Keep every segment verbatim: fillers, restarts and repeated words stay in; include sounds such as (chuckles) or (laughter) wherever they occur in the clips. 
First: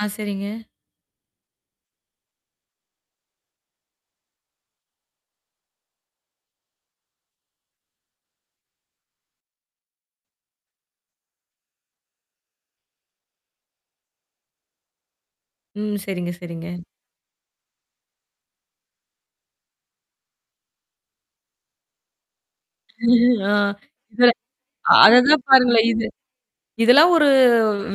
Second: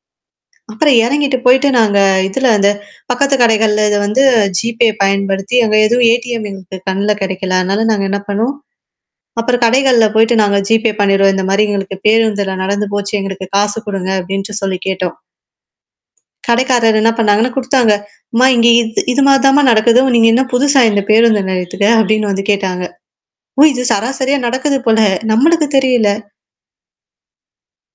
ஆ, சரிங்க. அப்புறம் இறங்கிட்டு போயிடு நாங்க இதுல இந்த பக்கத்து கடைகள்ல இத வந்து GPay பயன்படுத்தி, அங்க எதுவும் ATM எங்களுக்கு கண்ணல கிடைக்கல அதனால நாங்க என்ன பண்ணுவோம்? அப்புறம் கடைகள்ல போயிடு நாங்க GPay பண்ணிடுறோம். இந்த மாரி எங்களுக்கு பேருந்துல நடந்து போச்சு. எங்களுக்கு காசு குடுங்க அப்டின்ட்டு சொல்லி கேட்டோம். ம். சரிங்க, சரிங்க. கடைக்காரர் என்ன பண்ணாங்கன்னா குடுத்தாங்க." அம்மா இங்க இது இது மாரி தாம்மா நடக்குது நீங்க என்ன புதுசா இந்த பேருந்த நிலயத்துக்கு" அப்படின்னு வந்து கேட்டாங்க. (chuckles) ஆ ஓ! இது இற சராசரியா நடக்குது போல. அததான் நம்மளுக்கு பாருங்களே! இது தெரியல. இதெல்லாம் ஒரு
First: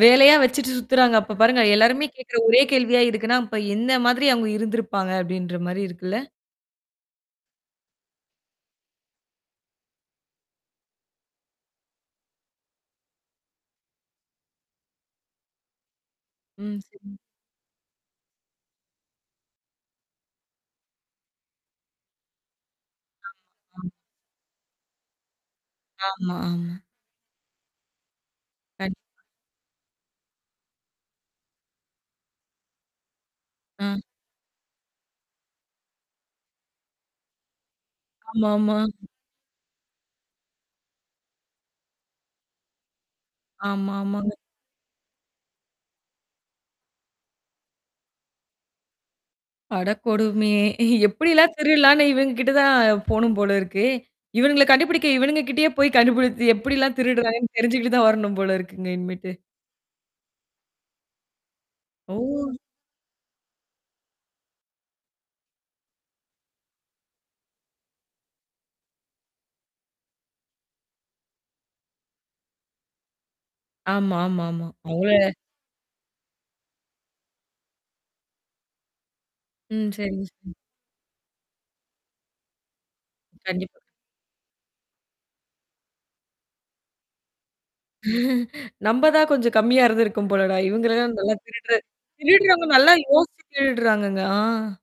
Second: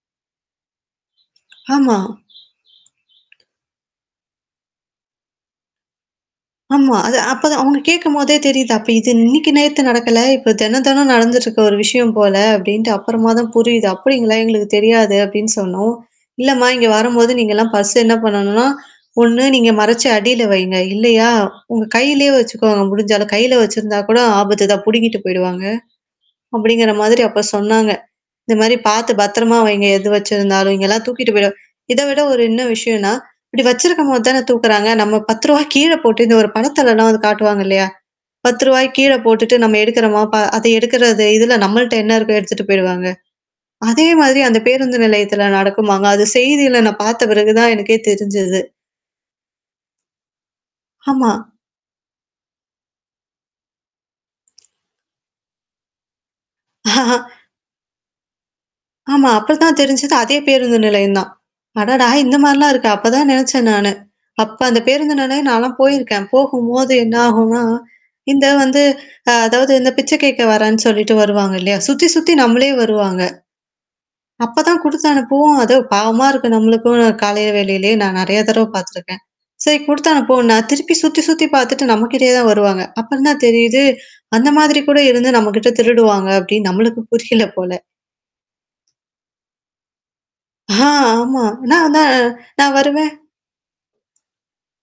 வேலையா வச்சுட்டு சுத்துறாங்க. அப்ப பாருங்க. ஆமா. எல்லாருமே கேட்கற ஒரே கேள்வியா இருக்குன்னா, இப்ப என்ன மாதிரி அவுங்க இருந்திருப்பாங்க அப்டின்ற மாரி இருக்குல்ல? ஆமா. அது அப்ப அவங்க கேட்கும்போதே தெரியுது. அப்ப இது இன்னைக்கு நேத்து நடக்கல. இப்ப தென தென நடந்துட்டுருக்க ஒரு விஷயம் போல அப்டின்ட்டு அப்புறமா தான் புரியுது. அப்படிங்களா? எங்களுக்கு தெரியாது அப்டின்னு சொன்னோம். இல்லம்மா ம். இங்க சரி. வரும்போது நீங்கலாம் பர்ஸ்ஸ என்ன பண்ணணும்னா, ஒண்ணு நீங்க மறைச்சு அடியில வைங்க. இல்லையா உங்க கையிலயே வச்சுக்கோங்க. முடிஞ்சாலும் ஆமா. கையில ஆமா. வச்சிருந்தா கூட ஆபத்து தான் புடுங்கிட்டு போயிடுவாங்க. ஆமா. ஆமா. அப்படிங்கிற மாதிரி அப்ப சொன்னாங்க. இந்த மாரி பார்த்து கண்டிப்பா. பத்திரமா வைங்க எது வச்சிருந்தாலும் இங்கல்லாம் தூக்கிட்டு போயிட இத விட ஒரு என்ன விஷயம்னா, இப்டி ஆ. வச்சிருக்கும்போது தானே தூக்குறாங்க. நம்ம பத்து ரூவா கீழ போட்டு இந்த ஒரு படத்தெல்லாம் வந்து காட்டுவாங்க இல்லையா? பத்து ஆமாமா. ரூபாய் கீழ போட்டுட்டு நம்ம எடுக்குறோமா? ப அத எடுக்கறது இது இதுல நம்மள்ட்ட என்ன இருக்கோ எடுத்துட்டு போயிடுவாங்க? அதே ஆமாாமாங்க. மாதிரி அந்த பேருந்து நிலையத்தில நடக்குமாங்க. அது செய்தியில நான் பார்த்த பிறகு தான் எனக்கே தெரிஞ்சது. அடக்கொடுமையே! ஆமா. எப்டிலாம் திருடலான்னு இவங்க கிட்ட தான் போணும் போல இருக்கே. இவன்ங்கல கண்டுபிடிக்க இவனுங்க கிட்டயே போய் கண்டுபிடித்து எப்ப்டிலாம் (laughs) திருடுறாங்கன்னு தெரிஞ்சுகிட்டு தான் வரணும் போல இருக்குங்க ஆமா. இன்னிமேட்டு. அப்படித்தான் தெரிஞ்சது அதே பேருந்து நிலையம் தான். அடடா! இந்த ஓ! மாரிலாம் இருக்கு. அப்பதான் நினச்சேன் நானு. அப்ப அந்த பேருந்துனனே நானெல்லாம் போயிருக்கேன். போகும்போது என்ன ஆகும்னா, இந்த வந்து அ அதாவது இந்த பிச்சை கேட்க வரேன்னு சொல்லிட்டு வருவாங்க இல்லையா? சுத்தி சுத்தி நம்மளே வருவாங்க ஆமா, ஆமாமா. அப்பதான் குடுத்து அவ்ளோ. அனுப்பவோம். அது பாவமா இருக்கு நம்மளுக்கும் காலை வேலைலயே நான் நெறைய தடவ பார்த்துருக்கேன். சரி ம். குடுத்தனு சரிங்க. அனுப்பவோம்னா சரி. நான் திருப்பி சுத்தி, சுத்தி பார்த்துட்டு நம்மகிட்டயே தான் வருவாங்க. அப்புறம் தான் கண்டிப்பா. தெரியுது. அந்த மாதிரி கூட இருந்து நம்மகிட்ட திருடுவாங்க அப்டின்னு நம்மளுக்கு புரியல போல. (chuckles) நம்ப தான் கொஞ்சம் கம்மியா இருந்திருக்கும் போலடா! ஆ, இவ்வுங்களல்லாம் நல்லா ஆமா. திருடுற நான் வந்த திருடுறவங்க நான் நல்லா வருவேன் யோசிச்சு கிளடுறாங்கங்க. ஆ.